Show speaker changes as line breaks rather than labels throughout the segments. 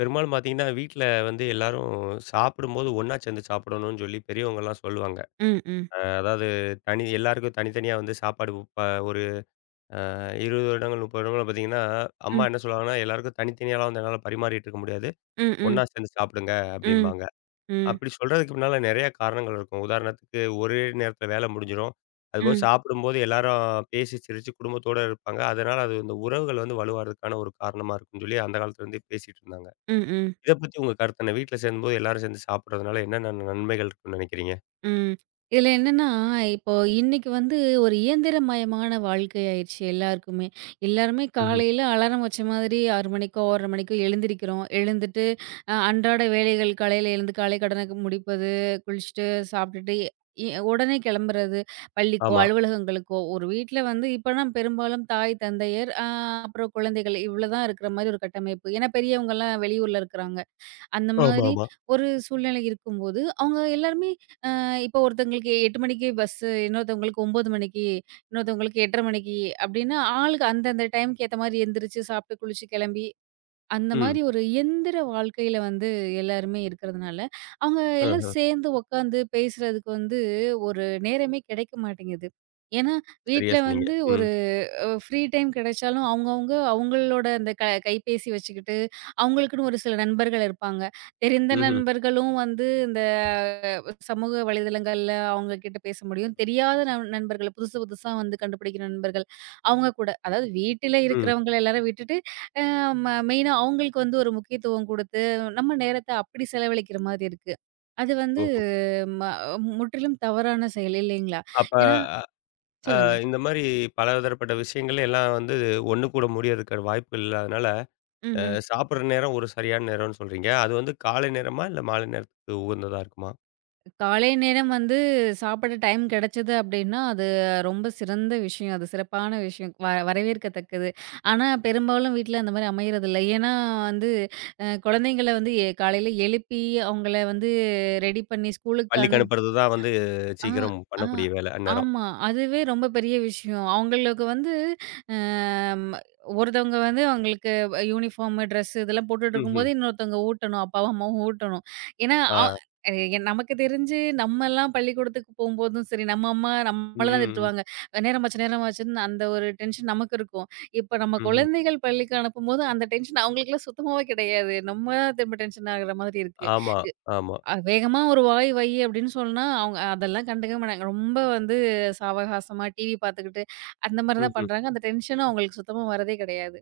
பெரும்பாலும் பார்த்தீங்கன்னா, வீட்ல வந்து எல்லாரும் சாப்பிடும்போது ஒண்ணா சேர்ந்து சாப்பிடணும்னு சொல்லி பெரியவங்கலாம் சொல்லுவாங்க.
ம், ம்,
அதாவது தனி எல்லாருக்கும் தனித்தனியா வந்து சாப்பாடு ப ஒரு அ 20 வருடங்கள், 30 வருடங்கள் பார்த்தீங்கன்னா, அம்மா
ம்,
என்ன சொல்லுவாங்கன்னா, எல்லாருக்கும் தனித்தனியாலாம் வந்து என்னால பரிமாறிட்டு இருக்க முடியாது.
ம், ம்,
ஒண்ணா சேர்ந்து சாப்பிடுங்க
ம்,
அப்படிம்பாங்க.
ம்,
அப்படி சொல்றதுக்கு பின்னால நெறைய காரணங்கள் இருக்கும். உதாரணத்துக்கு ஒரே நேரத்தில வேலை முடிஞ்சிரும். அதுபோக
ம்,
சாப்பிடும்போது எல்லாரும் பேசி சிரிச்சு குடும்பத்தோட இருப்பாங்க. அதனால அது இந்த உறவுகள் வந்து வலுவாறதுக்கான ஒரு காரணமா இருக்கும்னு சொல்லி அந்த காலத்துலேருந்தே பேசிட்டு இருந்தாங்க.
ம், ம்,
இத பத்தி உங்க கருத்து என்ன? வீட்ல சேரும்போது எல்லாரும் சேர்ந்து சாப்பிடுறதுனால என்னென்ன நன்மைகள் இருக்கும்னு நினைக்கிறீங்க?
ம். இதுல என்னன்னா, இப்போ இன்னைக்கு வந்து ஒரு இயந்திரமயமான வாழ்க்கை ஆயிருச்சு எல்லாருக்குமே. எல்லாருமே
ம்ஹ்ம்.
காலையில அலாரம் வச்ச மாதிரி 6 மணிக்கோ, 6:30 மணிக்கோ எழுந்திரிக்கிறோம். எழுந்துட்டு அன்றாட வேலைகள் காலையில எழுந்து காலை கடனுக்கு முடிப்பது, குளிச்சுட்டு, சாப்பிட்டுட்டு உடனே கிளம்புறது பள்ளிக்கோ,
ஆமா.
அலுவலகங்களுக்கோ. ஒரு வீட்ல வந்து இப்போனா பெரும்பாலும் தாய், தந்தையர், அப்புறம் குழந்தைகள் இவ்வளோதான் இருக்கிற மாரி ஒரு கட்டமைப்பு. ஏன்னா பெரியவங்கலாம் வெளியூர்ல இருக்கிறாங்க. அந்த மாதிரி
ஆமாமா.
ஒரு சூழ்நிலை இருக்கும்போது, அவங்க எல்லாருமே இப்போ ஒருத்தங்களுக்கு 8 மணிக்கு பஸ்ஸு, இன்னொருத்தவங்களுக்கு 9 மணிக்கு, இன்னொருத்தவங்களுக்கு 8:30 மணிக்கு அப்படின்னு ஆளுக்கு அந்தந்த டைம்க்கு ஏத்த மாரி எந்திரிச்சு, சாப்பிட்டு, குளிச்சு, கிளம்பி அந்த
ம்.
மாரி ஒரு இயந்திர வாழ்க்கையில வந்து எல்லாருமே இருக்கிறதுனால, அவங்க எல்லாம்
ஆஹ.
சேர்ந்து உட்காந்து பேசுறதுக்கு வந்து ஒரு நேரமே கிடைக்க மாட்டேங்குது. ஏன்னா,
சரியா
வீட்ல
சொன்னீங்க.
வந்து
ம்.
ஒரு ஃப்ரீ டைம் கிடைச்சாலும் அவங்கவங்க அவங்களோட அந்த கைபேசி வச்சுக்கிட்டு, அவங்களுக்குன்னு ஒரு சில நண்பர்கள் இருப்பாங்க. தெரிந்த
ம்ஹ்ம்.
நண்பர்களும் வந்து இந்த சமூக வலைதளங்கள்ல அவங்க கிட்ட பேச முடியும். தெரியாத நண்பர்கள புதுசு புதுசா வந்து கண்டுபிடிக்கிற நண்பர்கள், அவங்க கூட அதாவது வீட்டில
ம்.
இருக்கிறவங்கள எல்லாரும் விட்டுட்டு, அ ம மெயினா அவங்களுக்கு வந்து ஒரு முக்கியத்துவம் குடுத்து, நம்ம நேரத்த அப்படி செலவழிக்கிற மாரி இருக்கு. அது வந்து
ஓஹோ!
ம முற்றிலும் தவறான செயல் இல்லைங்களா?
அப்ப
ஏன்னா
அ
சொல்லுங்க.
இந்த மாரி பலதரப்பட்ட விஷயங்கள் எல்லாம் வந்து ஒண்ணு கூட முடியறதுக்கான வாய்ப்புகள் இல்லாதனால, அ
ம்ஹ்ம்.
சாப்பிடுற நேரம் ஒரு சரியான நேரம்னு சொல்றீங்க. அது வந்து காலை நேரமா? இல்ல மாலை நேரத்துக்கு உகந்ததா இருக்குமா?
காலை நேரம் வந்து சாப்பிட டைம் கிடைச்சது அப்படின்னா, அது ரொம்ப சிறந்த விஷயம். அது சிறப்பான விஷயம். வரவேற்கத்தக்கது. ஆனா, பெரும்பாலும் வீட்ல அந்த மாரி அமையறதில்ல. ஏன்னா வந்து குழந்தைங்கள வந்து காலையில எழுப்பி, அவங்கள வந்து ரெடி பண்ணி ஸ்கூலுக்கு
பள்ளிக்கு
அனு
அனுப்புறது தான் வந்து
ஆ,
சீக்கிரம்
ஆ.
பண்ணக்கூடிய வேலை அந்நேரம்.
ஆமா. அதுவே ரொம்ப பெரிய விஷயம். அவங்களுக்கு வந்து அம் ஒருத்தவங்க வந்து அவங்களுக்கு யூனிஃபார்ம், ட்ரெஸ் இதெல்லாம்
ம்ஹ்ம்.
போட்டுட்டுருக்கும்போது, இன்னொருத்தவங்க ஊட்டணும். அப்பாவும், அம்மாவும் ஊட்டணும். ஏன்னா
ஆ.
நமக்கு தெரிஞ்சு நம்மலாம் பள்ளிக்கூடத்துக்கு போம்போதும் சரி, நம்ம அம்மா
ம்,
நம்மள தான்
ம், ம்.
திட்டுவாங்க. நேரமாச்சு, நேரமாச்சுன்னு அந்த ஒரு டென்ஷன் நமக்கு இருக்கும். இப்ப நம்ம
ம்ஹ்ம்.
குழந்தைகள் பள்ளிக்கு அனுப்பும்போது, அந்த டென்ஷன் அவங்களுக்குலாம் சுத்தமாவே கிடையாது. நம்ம திரும்ப டென்ஷன் ஆகுற மாதிரி இருக்கு.
ஆமா, ஆமா.
வேகமா ஒரு வாய் வை அப்படின்னு சொன்னா, அவங்க அதெல்லாம் கண்டுக்கவே மாட்டாங்க. ரொம்ப வந்து சாவகாசமா டிவி பார்த்துக்கிட்டு, அந்த மாரி தான்
ம்ஹ்ம்.
பண்றாங்க. அந்த டென்ஷனும் அவங்களுக்கு சுத்தமா வரதே கிடையாது.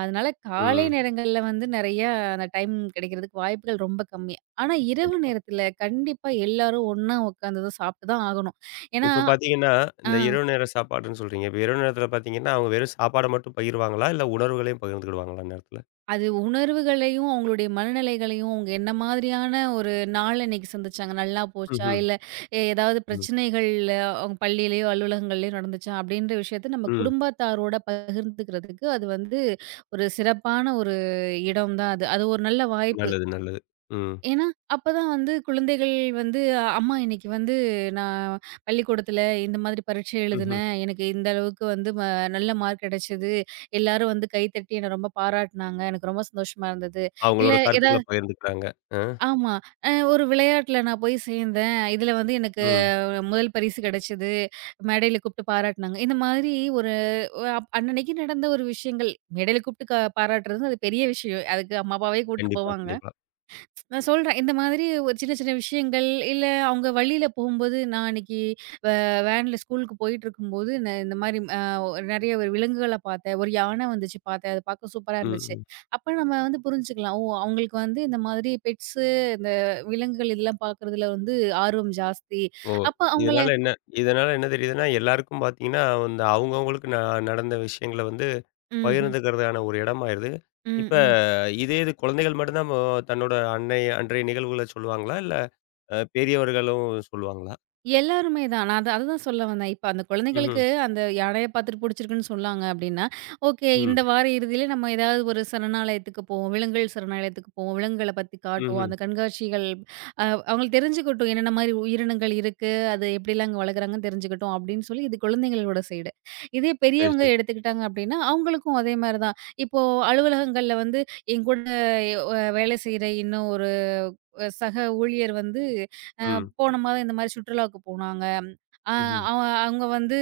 அதனால காலை
ம்.
நேரங்கள்ல வந்து நெறையா அந்த டைம் கிடைக்கிறதுக்கு வாய்ப்புகள் ரொம்ப கம்மி. ஆனா இரவு
கண்டிப்பா.
நேரத்துல கண்டிப்பா எல்லாரும் ஒண்ணா உட்காந்து தான் சாப்பிட்டு தான் ஆகணும். ஏன்னா
இப்ப பார்த்தீங்கன்னா,
ஆ.
இந்த இரவு நேர சாப்பாடுன்னு சொல்றீங்க. இப்ப இரவு நேரத்தில பார்த்தீங்கன்னா, அவங்க வெறும் சாப்பாட மட்டும் பகிர்வாங்களா? இல்ல உணர்வுகளையும் பகிர்ந்துக்கிடுவாங்களா அந்நேரத்தில?
அது உணர்வுகளையும், அவங்களுடைய மனநிலைகளையும், அவங்க என்ன மாதிரியான ஒரு நாள் அன்னைக்கு சந்திச்சாங்க? நல்லா போச்சா?
ம்ஹ்ம்.
இல்ல ஏதாவது
ம்.
பிரச்சனைகள் அவங்க பள்ளியிலயோ, அலுவலகங்கள்லயோ நடந்துச்சா? அப்படின்ற விஷயத்த நம்ம
ம்.
குடும்பத்தாரோட பகிர்ந்துக்கிறதுக்கு அது வந்து ஒரு சிறப்பான ஒரு இடம் தான் அது. அது ஒரு நல்ல வாய்ப்பு.
நல்லது, நல்லது. ம்.
ஏன்னா, அப்பதான் வந்து குழந்தைகள் வந்து, "அம்மா இன்னைக்கு வந்து நான் பள்ளிக்கூடத்துல இந்த மாதிரி பரீட்சை
ம்ஹ்ம்.
எழுதினேன். எனக்கு இந்த அளவுக்கு வந்து நல்ல மார்க் கிடைச்சது. எல்லாரும் வந்து கைத்தட்டி என்ன ரொம்ப பாராட்டுனாங்க. எனக்கு ரொம்ப சந்தோஷமா இருந்தது." இல்ல
அவங்களோட
ஏதா
கருத்துக்கள பகிர்ந்துக்கிறாங்க. அ.
ஆமா. அ ஒரு விளையாட்டுல நான் போய் சேர்ந்தேன். இதுல வந்து எனக்கு
ம்.
முதல் பரிசு கிடைச்சது. மேடையில கூப்பிட்டு பாராட்டுனாங்க. இந்த மாதிரி ஒரு அப் அன்னன்னைக்கு நடந்த ஒரு விஷயங்கள். மேடையில கூப்பிட்டு பாராட்டுறது அது பெரிய விஷயம். அதுக்கு அம்மா, அப்பாவே கூட்டு
கண்டிப்பா,
போவாங்க.
கண்டிப்பா.
நான் சொல்றேன். இந்த மாதிரி ஒரு சின்ன சின்ன விஷயங்கள், இல்ல அவங்க வழியில போகும்போது, நான் அன்னைக்கு வே வேன்ல ஸ்கூலுக்கு போயிட்டுருக்கும்போது, நான் இந்த மாரி நெறைய ஒரு விலங்குகள பார்த்தேன். ஒரு யான வந்துச்சு பார்த்தேன். அது பார்க்க சூப்பரா
ம்.
இருந்துச்சு.
ம்.
அப்ப நம்ம வந்து புரிஞ்சுக்கலாம். ஓ! அவங்களுக்கு வந்து இந்த மாதிரி பெட்ஸு, இந்த விலங்குகள் இதெல்லாம் பார்க்குறதுல வந்து ஆர்வம் ஜாஸ்தி.
ஓ!
அப்ப அவங்கள
இதனால என்ன இதனால என்ன தெரியுதுன்னா, எல்லாருக்கும் பார்த்தீங்கன்னா, வந்து அவங்கவங்களுக்கு நடந்த விஷயங்கள வந்து
ம்ஹ்ம்.
பகிர்ந்துக்கிறதுக்கான ஒரு இடமாயிருது.
ம்.
இப்ப
ம்.
இதே இது குழந்தைகள் மட்டும் தான் தன்னோட அன்னை அன்றைய நிகழ்வுகள சொல்லுவாங்களா? இல்ல பெரியவர்களும் சொல்லுவாங்களா?
எல்லாருமே தான். நான் அது அதுதான் சொல்ல வந்தேன். இப்ப அந்த
ம்ஹ்ம்.
குழந்தைகளுக்கு அந்த யானைய பார்த்துட்டு புடிச்சிருக்குன்னு சொன்னாங்க அப்டின்னா, ஓகே
ம்.
இந்த வார இறுதியில நம்ம ஏதாவது ஒரு சரணாலயத்துக்கு போவோம். விலங்குகள் சரணாலயத்துக்கு போவோம். விலங்குகள பத்தி காட்டுவோம்.
ம்ஹ்ம்.
அந்த கண்காட்சிகள் அ அவங்களுக்கு தெரிஞ்சுக்கட்டும். என்னென்ன மாரி உயிரினங்கள் இருக்கு. அது எப்படிலாம் அங்க வளர்க்குறாங்கன்னு தெரிஞ்சுக்கட்டும் அப்டின்னு சொல்லி இது குழந்தைங்களோட சைடு. இதே
சரி,
பெரியவங்க
சரி.
எடுத்துக்கிட்டாங்க அப்டின்னா, அவங்களுக்கும் அதே மாரி தான். இப்போ அலுவலகங்கள்ல வந்து என் கூட வேலை செய்ற இன்னும் ஒரு சக ஊழியர் வந்து அ
ம்.
போன மாதம் இந்த மாரி சுற்றுலாவுக்கு போனாங்க. அ
ம்ஹ்ம்.
அவ அவங்க வந்து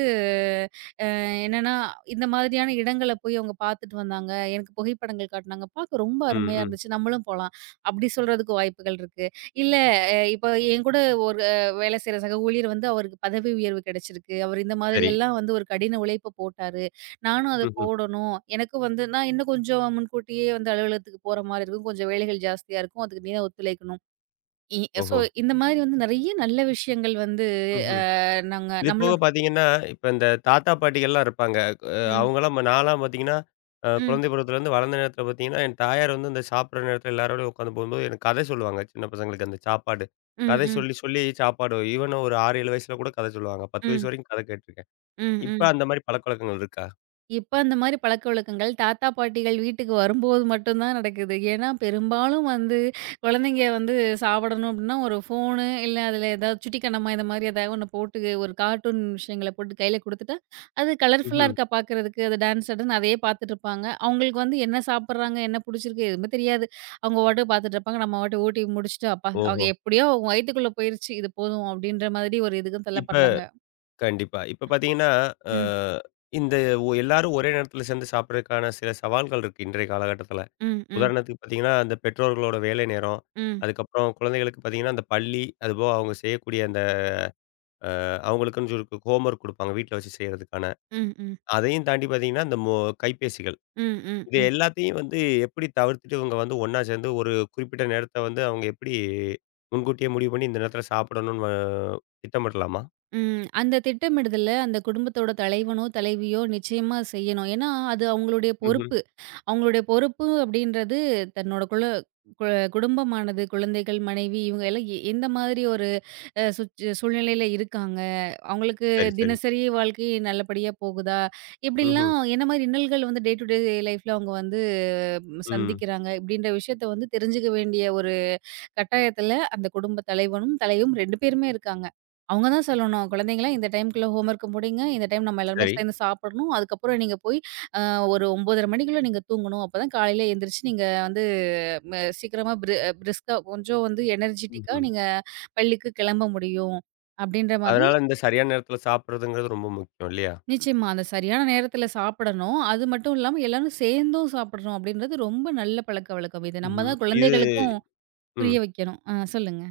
என்னன்னா, இந்த மாதிரியான இடங்கள போய் அவங்க பார்த்துட்டு வந்தாங்க. எனக்கு புகைப்படங்கள் காட்டுனாங்க. பார்க்க ரொம்ப
ம்,
அருமையா
ம்.
இருந்துச்சு. நம்மளும் போலாம். அப்படி சொல்றதுக்கு வாய்ப்புகள் இருக்கு. இல்ல இப்ப என் கூட ஒரு வேலை செய்ற சக ஊழியர் வந்து அவருக்கு பதவி உயர்வு கிடைச்சிருக்கு. அவர் இந்த மாதிரி
சரி.
எல்லாம் வந்து ஒரு கடின உழைப்ப போட்டாரு. நானும் அத
ம்ஹ்ம்.
போடணும். எனக்கும் வந்து நான் இன்னும் கொஞ்சம் முன்கூட்டியே வந்து அலுவலகத்துக்கு போற மாரி இருக்கும். கொஞ்சம் வேலைகள் ஜாஸ்தியா இருக்கும். அதுக்கு நீ தான் ஒத்துழைக்கணும். இ சோ
ஓஹோ!
இந்த மாதிரி வந்து நெறைய நல்ல விஷயங்கள் வந்து
ம்ஹ்ம்.
நாங்க
இது போக
நம்மளோ
பார்த்தீங்கன்னா, இப்ப இந்த தாத்தா, பாட்டிகள்லாம் இருப்பாங்க. அ
ம்,
அவங்கலாம் நான்லாம் பார்த்தீங்கன்னா,
ம்,
குழந்தை பருவத்திலேருந்து வளர்ந்த நேரத்தில பார்த்தீங்கன்னா, என் தாயார் வந்து இந்த சாப்பிடுற நேரத்தில எல்லாரோடயும் உட்காந்து போகும்போது, எனக்கு கதை சொல்லுவாங்க. சின்ன பசங்களுக்கு அந்த சாப்பாடு.
ம்,
கதை
ம்,
சொல்லி, சொல்லி சாப்பாடு ஈவன் ஒரு 6, 7 வயசுல கூட கதை சொல்லுவாங்க. 10 வயசு
ம்,
வரைக்கும் கதை கேட்டுருக்கேன்.
ம்,
இப்ப
ம்.
அந்த மாரி பழக்கவழக்கங்கள் இருக்கா?
இப்ப அந்த மாரி பழக்கவழக்கங்கள் தாத்தா, பாட்டிகள் வீட்டுக்கு வரும்போது மட்டும் தான் நடக்குது. ஏன்னா, பெரும்பாலும் வந்து குழந்தைங்க வந்து சாப்பிடணும் அப்டின்னா, ஒரு ஃபோனு இல்ல அதில ஏதாவது சுட்டிக்கண்ணமா இந்த மாரி ஏதாவது ஒண்ணு போட்டு ஒரு கார்ட்டூன் விஷயங்கள போட்டு கையில குடுத்துட்டா, அது கலர்ஃபுல்லா
ம்ஹ்ம்.
இருக்கா பார்க்கறதுக்கு. அது டான்ஸ் ஆடுன்னு அதையே பார்த்துட்டுருப்பாங்க. அவங்களுக்கு வந்து என்ன சாப்பிடுறாங்க, என்ன புடிச்சிருக்கு எதுவுமே தெரியாது. அவங்க பாட்டுக்கு பார்த்துட்டு இருப்பாங்க. நம்ம பாட்டுக்கு ஊட்டி முடிச்சுட்டு, அப்பா அவங்க
ஓஹோ!
எப்படியோ அவங்க வயித்துக்குள்ள போயிருச்சு. இது போதும் அப்படின்ற மாதிரி ஒரு இதுக்கும்
இப்ப
தள்ளப்படுறாங்க.
கண்டிப்பா. இப்ப பார்த்தீங்கன்னா, அ
ம்,
இந்த எல்லாரும் ஒரே நேரத்தில சேர்ந்து சாப்பிடுறதுக்கான சில சவால்கள் இருக்கு, இன்றைய காலகட்டத்தில.
ம், ம்,
உதாரணத்துக்கு பார்த்தீங்கன்னா, அந்த பெற்றோர்களோட வேலை நேரம்,
ம், ம்,
அதுக்கப்புறம் குழந்தைகளுக்கு பார்த்தீங்கன்னா, அந்த பள்ளி, அதுபோக அவங்க செய்யக்கூடிய அந்த அவங்களுக்குன்னு சொல்லி ஹோம் ஒர்க் குடுப்பாங்க, வீட்ல வச்சு செய்றதுக்கான.
ம்,
அதையும் தாண்டி பார்த்தீங்கன்னா, இந்த கைபேசிகள்.
ம், ம்,
இது
ம்.
எல்லாத்தையும் வந்து எப்படி தவிர்த்துட்டு இவங்க வந்து ஒண்ணா சேர்ந்து ஒரு குறிப்பிட்ட நேரத்த வந்து அவங்க எப்படி முன்கூட்டியே முடிவு பண்ணி, இந்த நேரத்தில சாப்பிடணும்னு திட்டமிடலாமா?
ம். அந்த திட்டமிடுதல அந்த குடும்பத்தோட தலைவனோ, தலைவியோ நிச்சயமா செய்யணும். ஏன்னா, அது அவங்களுடைய
ம்ஹ்ம்.
பொறுப்பு. அவங்களுடைய பொறுப்பு அப்படின்றது தன்னோட குல கு குடும்பமானது, குழந்தைகள், மனைவி இவங்க எல்லாம் எந்த மாதிரி ஒரு அ சுச் சூழ்நிலையில இருக்காங்க? அவங்களுக்கு
சரி, சரி.
தினசரி வாழ்க்கை நல்லபடியா போகுதா?
ம்ஹ்ம்.
இப்படிலாம் என்ன மாரி இன்னல்கள் வந்து டே டு டே லைஃப்ல அவங்க வந்து ம்,
ம்.
சந்திக்கிறாங்க? இப்படின்ற விஷயத்த வந்து தெரிஞ்சுக்க வேண்டிய ஒரு கட்டாயத்துல அந்த குடும்ப தலைவனும், தலைவியும் 2 பேருமே இருக்காங்க. அவங்க தான் சொல்லணும், "குழந்தைங்களா இந்த டைம்க்குள்ள ஹோம் ஒர்க்க முடியுங்க. இந்த டைம் நம்ம எல்லாருமே
சரி.
சேர்ந்து சாப்பிடணும். அதுக்கப்புறம் நீங்க போய் அ ஒரு 9:30 மணிக்குள்ள நீங்க தூங்கணும். அப்பதான் காலையில எந்திரிச்சு நீங்க வந்து ம சீக்கிரமா பிரிஸ்கா கொஞ்சம் வந்து எனர்ஜிட்டிக்கா
ம்ஹ்ம்.
நீங்க பள்ளிக்கு கிளம்ப முடியும்." அப்படின்ற மாதிரி
அதனால இந்த சரியான நேரத்தில சாப்பிடுறதுங்கிறது ரொம்ப முக்கியம் இல்லையா?
நிச்சயமா அந்த சரியான நேரத்துல சாப்பிடணும். அது மட்டும் இல்லாம எல்லாரும் சேர்ந்தும் சாப்பிடணும் அப்படின்றது ரொம்ப நல்ல பழக்கவழக்கம். இது நம்ம
ம்ஹ்ம்.
தான்
இது
குழந்தைகளுக்கும் புரிய
ம்.
வைக்கணும். ஆ சொல்லுங்க.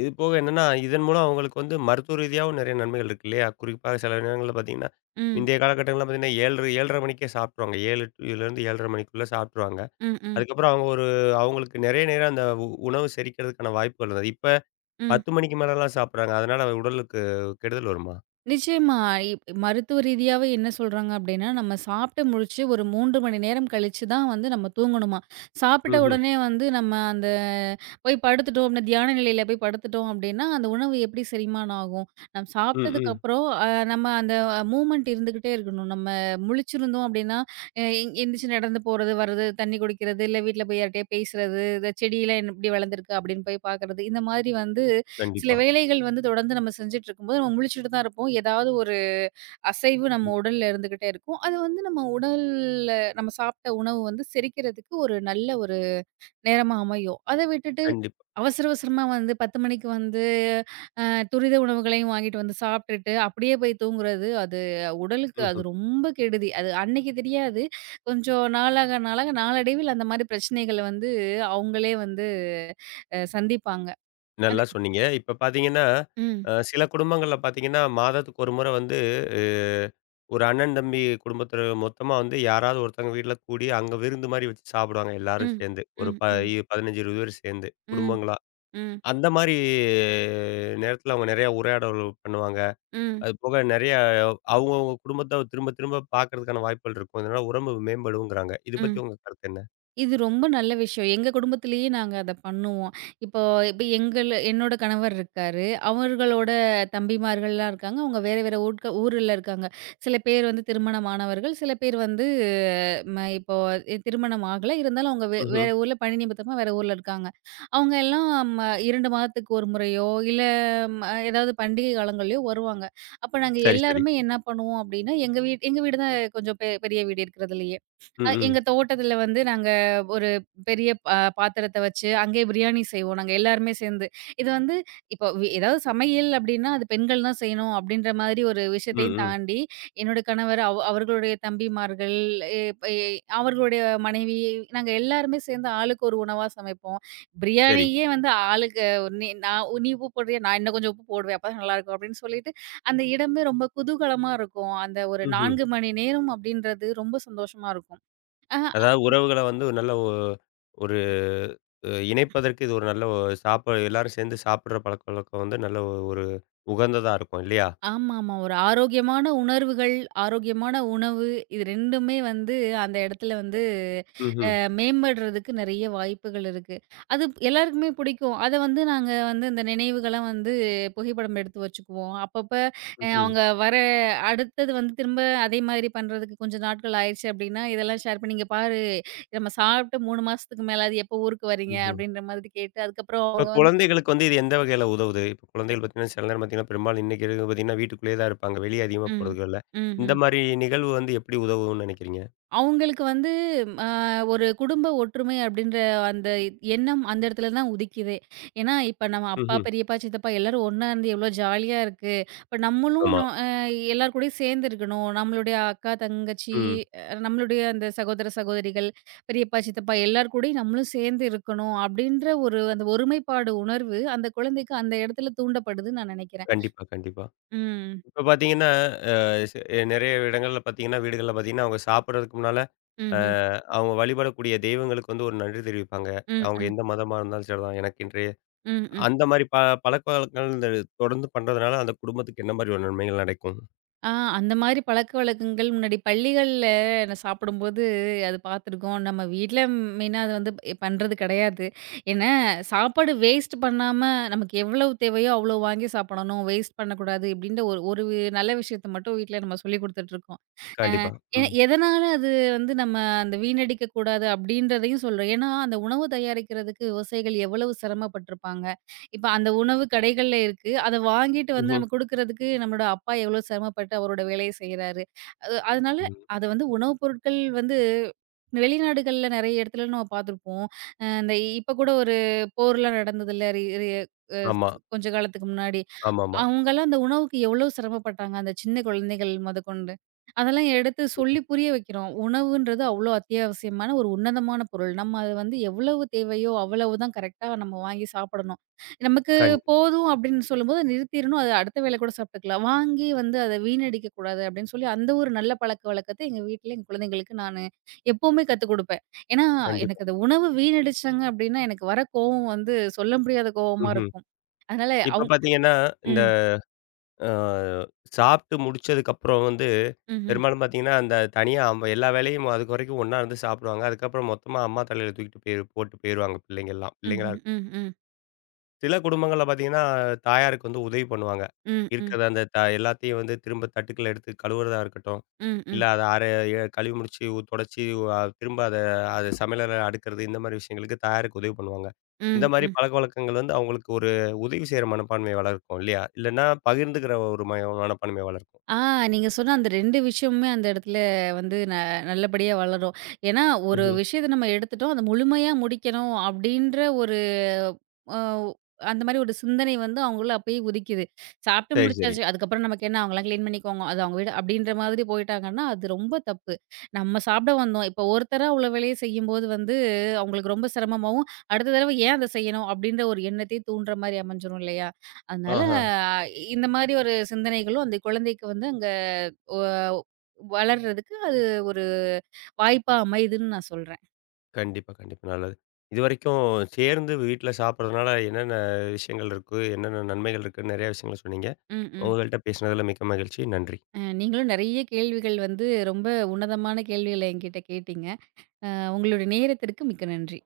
இது போக என்னன்னா, இதன் மூலம் அவங்களுக்கு வந்து மருத்துவ ரீதியாவும் நெறைய நன்மைகள் இருக்கு இல்லையா? குறிப்பா சில நேரங்கள்ல பார்த்தீங்கன்னா,
ம்.
முந்தைய காலகட்டங்கள்லாம் பார்த்தீங்கன்னா 7:30 7:30 மணிக்கே சாப்ட்ருவாங்க. 7:30 7:30 மணிக்குள்ள சாப்ட்ருவாங்க.
ம், ம்,
அதுக்கப்புறம் அவங்க ஒரு அவங்களுக்கு நெறைய நேரம் அந்த உணவு செரிக்கிறதுக்கான வாய்ப்புகள் இருந்தது. இப்ப
ம்.
10 மணிக்கு மேலலாம் சாப்பிடுறாங்க. அதனால உடலுக்கு கெடுதல் வருமா?
நிச்சயமா. இப் மருத்துவ ரீதியாவே என்ன சொல்றாங்க அப்டின்னா, நம்ம சாப்ட்டு முடிச்சு ஒரு 3 மணி நேரம் கழிச்சு தான் வந்து நம்ம தூங்கணுமா. சாப்பிட்ட
ம்ஹ்ம்.
உடனே வந்து நம்ம அந்த போய் படுத்துட்டோம் அப்டின்னா, தியான நிலையில போய் படுத்துட்டோம் அப்டின்னா, அந்த உணவு எப்டி செரிமானம் ஆகும்? நம்ம
ம், ம்.
சாப்ட்டதுக்கப்புறம் நம்ம அந்த மூவ்மெண்ட் இருந்துகிட்டே இருக்கணும். நம்ம முழிச்சிருந்தோம் அப்டின்னா, அ எந் எந்திரிச்சு நடந்து போறது, வர்றது, தண்ணி குடிக்கிறது, இல்ல வீட்ல போய் யார்ட்டயோ பேசுறது, இந்த செடியெல்லாம் இப்டி வளர்ந்துருக்கு அப்டின்னு போய் பார்க்குறது. இந்த மாதிரி வந்து சில
கண்டிப்பா.
வேலைகள் வந்து தொடர்ந்து நம்ம செஞ்சுட்டு இருக்கும்போது, நம்ம முழிச்சுட்டு தான் இருப்போம். ஏதாவது ஒரு அசைவு
ம்.
நம்ம உடல்ல இருந்துகிட்டே இருக்கும். அது வந்து நம்ம உடல்ல நம்ம சாப்பிட்ட உணவு வந்து செரிக்கிறதுக்கு ஒரு நல்ல ஒரு நேரமா அமையும். அத விட்டுட்டு
கண்டிப்பா.
அவசர அவசரமா வந்து 10 மணிக்கு வந்து அ துரித உணவுகளையும் வாங்கிட்டு வந்து சாப்ட்டுட்டு, அப்படியே போய் தூங்குறது, அது உடலுக்கு அது
ம்ஹ்ம்.
ரொம்ப கெடுதி. அது அன்னைக்கு தெரியாது. கொஞ்சம் நாளாக நாளாக நாளடைவில் அந்த மாரி பிரச்சனைகள வந்து அவங்களே வந்து சந்திப்பாங்க. அது
நல்லா சொன்னீங்க. இப்ப பார்த்தீங்கன்னா,
ம்.
சில குடும்பங்கள்ல பார்த்தீங்கன்னா, மாதத்துக்கு ஒரு முறை வந்து அ ஒரு அண்ணன், தம்பி குடும்பத்தில மொத்தமா வந்து யாராவது ஒருத்தவங்க வீட்ல கூடி, அங்க விருந்து மாரி வச்சு சாப்பிடுவாங்க எல்லாரும்
ம்,
சேர்ந்து. ஒரு
ம்,
ப
ம்.
15, 20 பேர் சேர்ந்து,
ம்,
குடும்பங்களா.
ம்,
அந்த மாரி நேரத்தில அவங்க நெறையா உரையாடல் பண்ணுவாங்க.
ம்,
அது போக நெறையா அவங்கவங்க குடும்பத்த திரும்ப திரும்ப பார்க்கறதுக்கான வாய்ப்புகள் இருக்கும். இதனால உறவு மேம்படுங்கிறாங்க. இத பத்தி
ம்.
உங்க கருத்து என்ன?
இது ரொம்ப நல்ல விஷயம். எங்க குடும்பத்திலேயே நாங்க அத பண்ணுவோம். இப்போ இப்ப என்னோட கணவர் இருக்காரு. அவர்களோட தம்பிமார்கள்லாம் இருக்காங்க. அவங்க வேற வேற ஊர்ல இருக்காங்க. சில பேர் வந்து திருமணமானவர்கள், சில பேர் வந்து இப்போ திருமணம் ஆகல. இருந்தாலும் அவங்க
ம்ஹ்ம்.
வேற ஊர்ல பணி நிமித்தமா வேற ஊர்ல இருக்காங்க. அவங்க எல்லாம் 2 மாதத்துக்கு ஒரு முறையோ, இல்ல ஏதாவது பண்டிகை காலங்கள்லயோ வருவாங்க. அப்ப நாங்க
சரி, சரி.
எல்லாருமே என்ன பண்ணுவோம் அப்டின்னா, எங்க வீடு தான் கொஞ்சம் பெரிய வீடு இருக்கிறதுலயே.
ம், ம்.
எங்க தோட்டத்துல வந்து நாங்க ஒரு பெரிய பாத்திரத்த வச்சு, அங்கேயே பிரியாணி செய்வோம் நாங்க எல்லாருமே சேர்ந்து. இது வந்து இப்போ ஏதாவது சமையல் அப்டின்னா, அது பெண்கள் தான் செய்யணும் அப்டின்ற மாதிரி ஒரு
ம்,
விஷயத்தையும்
ம்.
தாண்டி, என்னோட கணவர், அவர்களுடைய தம்பிமார்கள், எ ப எ அவர்களுடைய மனைவி, நாங்க எல்லாருமே சேர்ந்து ஆளுக்கு ஒரு உணவா சமைப்போம்.
சரி.
பிரியாணியே வந்து ஆளுக்கு நீ நான் நீ உப்பு போடுறியா? நான் இன்னும் கொஞ்சம் உப்பு போடுவேன். அப்பதான் நல்லாயிருக்கும் அப்டின்னு சொல்லிட்டு, அந்த இடமே ரொம்ப குதூகலமா இருக்கும். அந்த ஒரு
ம்ஹ்ம்.
4 மணி நேரம் அப்டின்றது ரொம்ப சந்தோஷமா இருக்கும். ஆஹ.
அதாவது உறவுகள வந்து ஒரு நல்ல ஒ ஒரு அ இணைப்பதற்கு இது ஒரு நல்ல ஒ சாப்ப எல்லாரும் சேர்ந்து சாப்பிடுற பழக்கவழக்கம் வந்து நல்ல ஒரு உகந்ததா இருக்கும் இல்லையா?
ஆமாமா. ஒரு ஆரோக்கியமான உணர்வுகள், ஆரோக்கியமான உணவு இது 2மே வந்து அந்த இடத்துல வந்து
ம்ஹ்ம்.
மேம்படுறதுக்கு நெறைய வாய்ப்புகள் இருக்கு. அது எல்லாருக்குமே பிடிக்கும். அத வந்து நாங்க வந்து இந்த நினைவுகளா வந்து புகைப்படம் எடுத்து வச்சுக்குவோம். அப்பப்ப
ம்.
அவங்க வர அடுத்தது வந்து திரும்ப அதே மாதிரி பண்றதுக்கு கொஞ்சம் நாட்கள் ஆயிருச்சு அப்படின்னா, இதெல்லாம் ஷேர் பண்ணி "இங்க பாரு நம்ம சாப்பிட்டு 3 மாசத்துக்கு மேல ஆகுது எப்போ ஊருக்கு வரீங்க?"
ம்ஹ்ம்.
அப்படின்ற மாதிரி கேட்டு அதுக்கப்புறம்
இப்ப
அவங்க வந்து
குழந்தைகளுக்கு வந்து இது எந்த வகையில உதவுது? இப்ப குழந்தைகள் பார்த்தீங்கன்னா, சில நேரம் பார்த்தீங்கன்னா, பெரும்பாலும் இன்னைக்கு இருக்கிறவங்க பார்த்தீங்கன்னா, வீட்டுக்குள்ளேயே தான் இருப்பாங்க. வெளிய அதிகமா
ம்.
போறதுக்கு இல்ல.
ம்.
இந்த
ம்.
மாரி நிகழ்வு வந்து எப்படி உதவும்னு நினைக்கிறீங்க?
அவங்களுக்கு வந்து அ ஒரு குடும்ப ஒற்றுமை அப்படின்ற அந்த எண்ணம் அந்த இடத்துல தான் உதிக்குதே. ஏன்னா, இப்ப நம்ம அப்பா,
ம்ஹ்ம்.
பெரியப்பா, சித்தப்பா எல்லாரும் ஒண்ணா இருந்து எவ்வளோ ஜாலியா இருக்கு. இப்ப நம்மளும்
ஆமா.
நொ அ எல்லார் கூடயும் சேர்ந்து இருக்கணும். நம்மளுடைய அக்கா, தங்கச்சி,
ம்.
நம்மளுடைய அந்த சகோதர, சகோதரிகள், பெரியப்பா, சித்தப்பா எல்லார் கூடயும் நம்மளும் சேர்ந்து இருக்கணும் அப்படின்ற ஒரு அந்த ஒருமைப்பாடு உணர்வு அந்த குழந்தைக்கு அந்த இடத்துல தூண்டப்படுதுன்னு நான் நினைக்கிறேன்.
கண்டிப்பா, கண்டிப்பா.
ம்.
இப்ப பார்த்தீங்கன்னா, அ சி நெறைய இடங்கள்ல பார்த்தீங்கன்னா, வீடுகள்ல பார்த்தீங்கன்னா, அவங்க சாப்பிடுறதுக்கு முன்னால அ
ம்ஹ்ம்.
அவங்க வழிபடக்கூடிய தெய்வங்களுக்கு வந்து ஒரு நன்றி தெரிவிப்பாங்க.
ம்,
அவங்க
ம்.
எந்த மதமா இருந்தாலும் சரிதான். எனக்கு இன்று
ம், ம்.
அந்த மாரி பழக்கவழக்கங்கள் இந்த தொடர்ந்து பண்றதுனால, அந்த குடும்பத்துக்கு என்ன மாரி ஒரு நன்மைகள் நடக்கும்?
ஆ அந்த மாரி பழக்கவழக்கங்கள் முன்னாடி பள்ளிகள்ல நான் சாப்பிடும்போது அது பார்த்துருக்கோம். நம்ம வீட்ல மெயினா அது வந்து பண்றது கிடையாது. ஏன்னா, சாப்பாடு வேஸ்ட் பண்ணாம நமக்கு எவ்வளவு தேவையோ அவ்வளோ வாங்கி சாப்பிடணும். வேஸ்ட் பண்ணக்கூடாது இப்படின்ற ஒரு ஒரு நல்ல விஷயத்த மட்டும் வீட்ல நம்ம சொல்லிக் குடுத்துட்டுருக்கோம்.
கண்டிப்பா. ம்.
எதனால அது வந்து நம்ம அந்த வீணடிக்க கூடாது அப்படின்றதையும் சொல்றேன். ஏன்னா, அந்த உணவு தயாரிக்கிறதுக்கு விவசாயிகள் எவ்வளவு சிரமப்பட்டுருப்பாங்க. இப்ப அந்த உணவு கடைகள்ல இருக்கு. அத வாங்கிட்டு வந்து
ம்ஹ்ம்.
நம்ம குடுக்குறதுக்கு நம்மளோட அப்பா எவ்வளோ சிரமப்பட்டு அவரோட வேலைய செய்றாரு. அது அதனால
ம்.
அத வந்து உணவுப் பொருட்கள் வந்து வெளிநாடுகள்ல நெறைய இடத்துல நம்ம பார்த்துருப்போம். அ இந்த இப்ப கூட ஒரு போர்லாம் நடந்ததுல்ல ரி ரி அ
ஆமா,
கொஞ்ச காலத்துக்கு முன்னாடி.
ஆமாமா.
அவங்கலாம் அந்த உணவுக்கு எவ்வளோ சிரமப்பட்டாங்க. அந்த சின்ன குழந்தைகள் மொதற்கொண்டு. அதெல்லாம் எடுத்து
கண்டிப்பா.
சொல்லி புரிய வைக்கிறோம். உணவுன்றது அவ்ளோ அத்தியாவசியமான ஒரு உன்னதமான பொருள். நம்ம அது வந்து எவ்வளவு தேவையோ, அவ்வளவு தான் கரெக்ட்டா நம்ம வாங்கி சாப்பிடணும். நமக்கு
கண்
போதும் அப்படின்னு சொல்லும்போது நிறுத்திரணும். அது அடுத்த வேளை கூட சாப்பிட்டுக்கலாம். வாங்கி வந்து அத வீணடிக்கக் கூடாது அப்படின்னு சொல்லி, அந்த ஒரு நல்ல பழக்கவழக்கத்த எங்க வீட்ல என் குழந்தைங்களுக்கு நானு எப்பவுமே கத்துக் குடுப்பேன். ஏன்னா,
கண்டிப்பா.
எனக்கு அந்த உணவு வீணடிச்சாங்க அப்படின்னா, எனக்கு வர கோவம் வந்து சொல்ல முடியாத கோவமா
ம்ஹ்ம்.
இருக்கும். அதனால
இப்ப பார்த்தீங்கன்னா, இந்த
ம்.
அ சாப்பிட்டு முடிச்சதுக்கப்புறம் வந்து
ம்ஹ்ம்.
பெரும்பாலும் பார்த்தீங்கன்னா, அந்த தனியா அம்ப எல்லா வேலையும் அதுக்கு வரைக்கும் ஒண்ணா இருந்து சாப்பிடுவாங்க. அதுக்கப்புறம் மொத்தமா அம்மா தலையில தூக்கிட்டு போயிரு போட்டு போயிருவாங்க பிள்ளைங்கலாம். பிள்ளைங்களா
ம்ஹ்ம். ம், ம்.
சில குடும்பங்கள்ல பார்த்தீங்கன்னா, தாயாருக்கு வந்து உதவி பண்ணுவாங்க.
ம், ம்.
இருக்கிறத அந்த த எல்லாத்தையும் வந்து திரும்ப தட்டுக்கள எடுத்து கழுவுறதா இருக்கட்டும்,
ம்,
இல்ல
ம்.
அத அர எ கழுவி முடிச்சு தொடச்சு திரும்ப அது சமையலறைல அடுக்குறது, இந்த மாரி விஷயங்களுக்கு தாயாருக்கு உதவி பண்ணுவாங்க. இந்த
ம்,
மாரி
ம்.
பழக்கவழக்கங்கள் வந்து அவங்களுக்கு ஒரு உதவி செய்ற மனப்பான்மைய வளர்க்கும் இல்லையா? இல்லன்னா பகிர்ந்துக்கிற ஒரு மனப்பான்மைய வளர்க்கும்.
ஆ நீங்க சொன்ன அந்த 2 விஷயமுமே அந்த இடத்துல வந்து நல்லபடியா வளரும். ஏன்னா, ஒரு
ம்ஹ்ம்.
விஷயத்த நம்ம எடுத்துட்டோம். அத முழுமையா முடிக்கணும் அப்டின்ற அ அந்த மாரி ஒரு சிந்தனை வந்து அவங்களுக்குள்ள அப்பயே உதிக்கிது. சாப்பிட்டு
சரி, சரி.
முடிச்சாச்சு. அதுக்கப்புறம் நமக்கு என்ன அவங்கலாம் கிளீன் பண்ணிக்கோங்க. அது அவங்க வீடு அப்படின்ற மாதிரி போயிட்டாங்கன்னா, அது ரொம்ப தப்பு. நம்ம சாப்பிட வந்தோம். இப்போ ஒருத்தரா உள்ள வேலைய செய்யும்போது வந்து அவங்களுக்கு ரொம்ப சிரமமாவும், அடுத்த தடவ ஏன் அத செய்யணும் அப்படின்ற ஒரு எண்ணத்தையும் தூண்டுற மாரி அமைஞ்சிரும் இல்லையா? அதனால
ஆஹா.
இந்த மாரி ஒரு சிந்தனைகளும் அந்த குழந்தைக்கு வந்து அங்க ஒ வளர்றதுக்கு அது ஒரு வாய்ப்பா அமையுதுன்னு நான் சொல்றேன்.
கண்டிப்பா, கண்டிப்பா. நல்லது. இதுவரைக்கும் சேர்ந்து வீட்ல சாப்பிடுறதுனால என்னென்ன விஷயங்கள் இருக்கு? என்னென்ன நன்மைகள் இருக்குன்னு நெறைய விஷயங்கள சொன்னீங்க.
ம். ம்.
உங்கள்ட்ட பேசினதில மிக்க மகிழ்ச்சி. நன்றி.
நீங்களும் நெறைய கேள்விகள் வந்து ரொம்ப உன்னதமான கேள்விகள என்கிட்ட கேட்டீங்க. அ உங்களுடைய நேரத்திற்கு மிக்க நன்றி.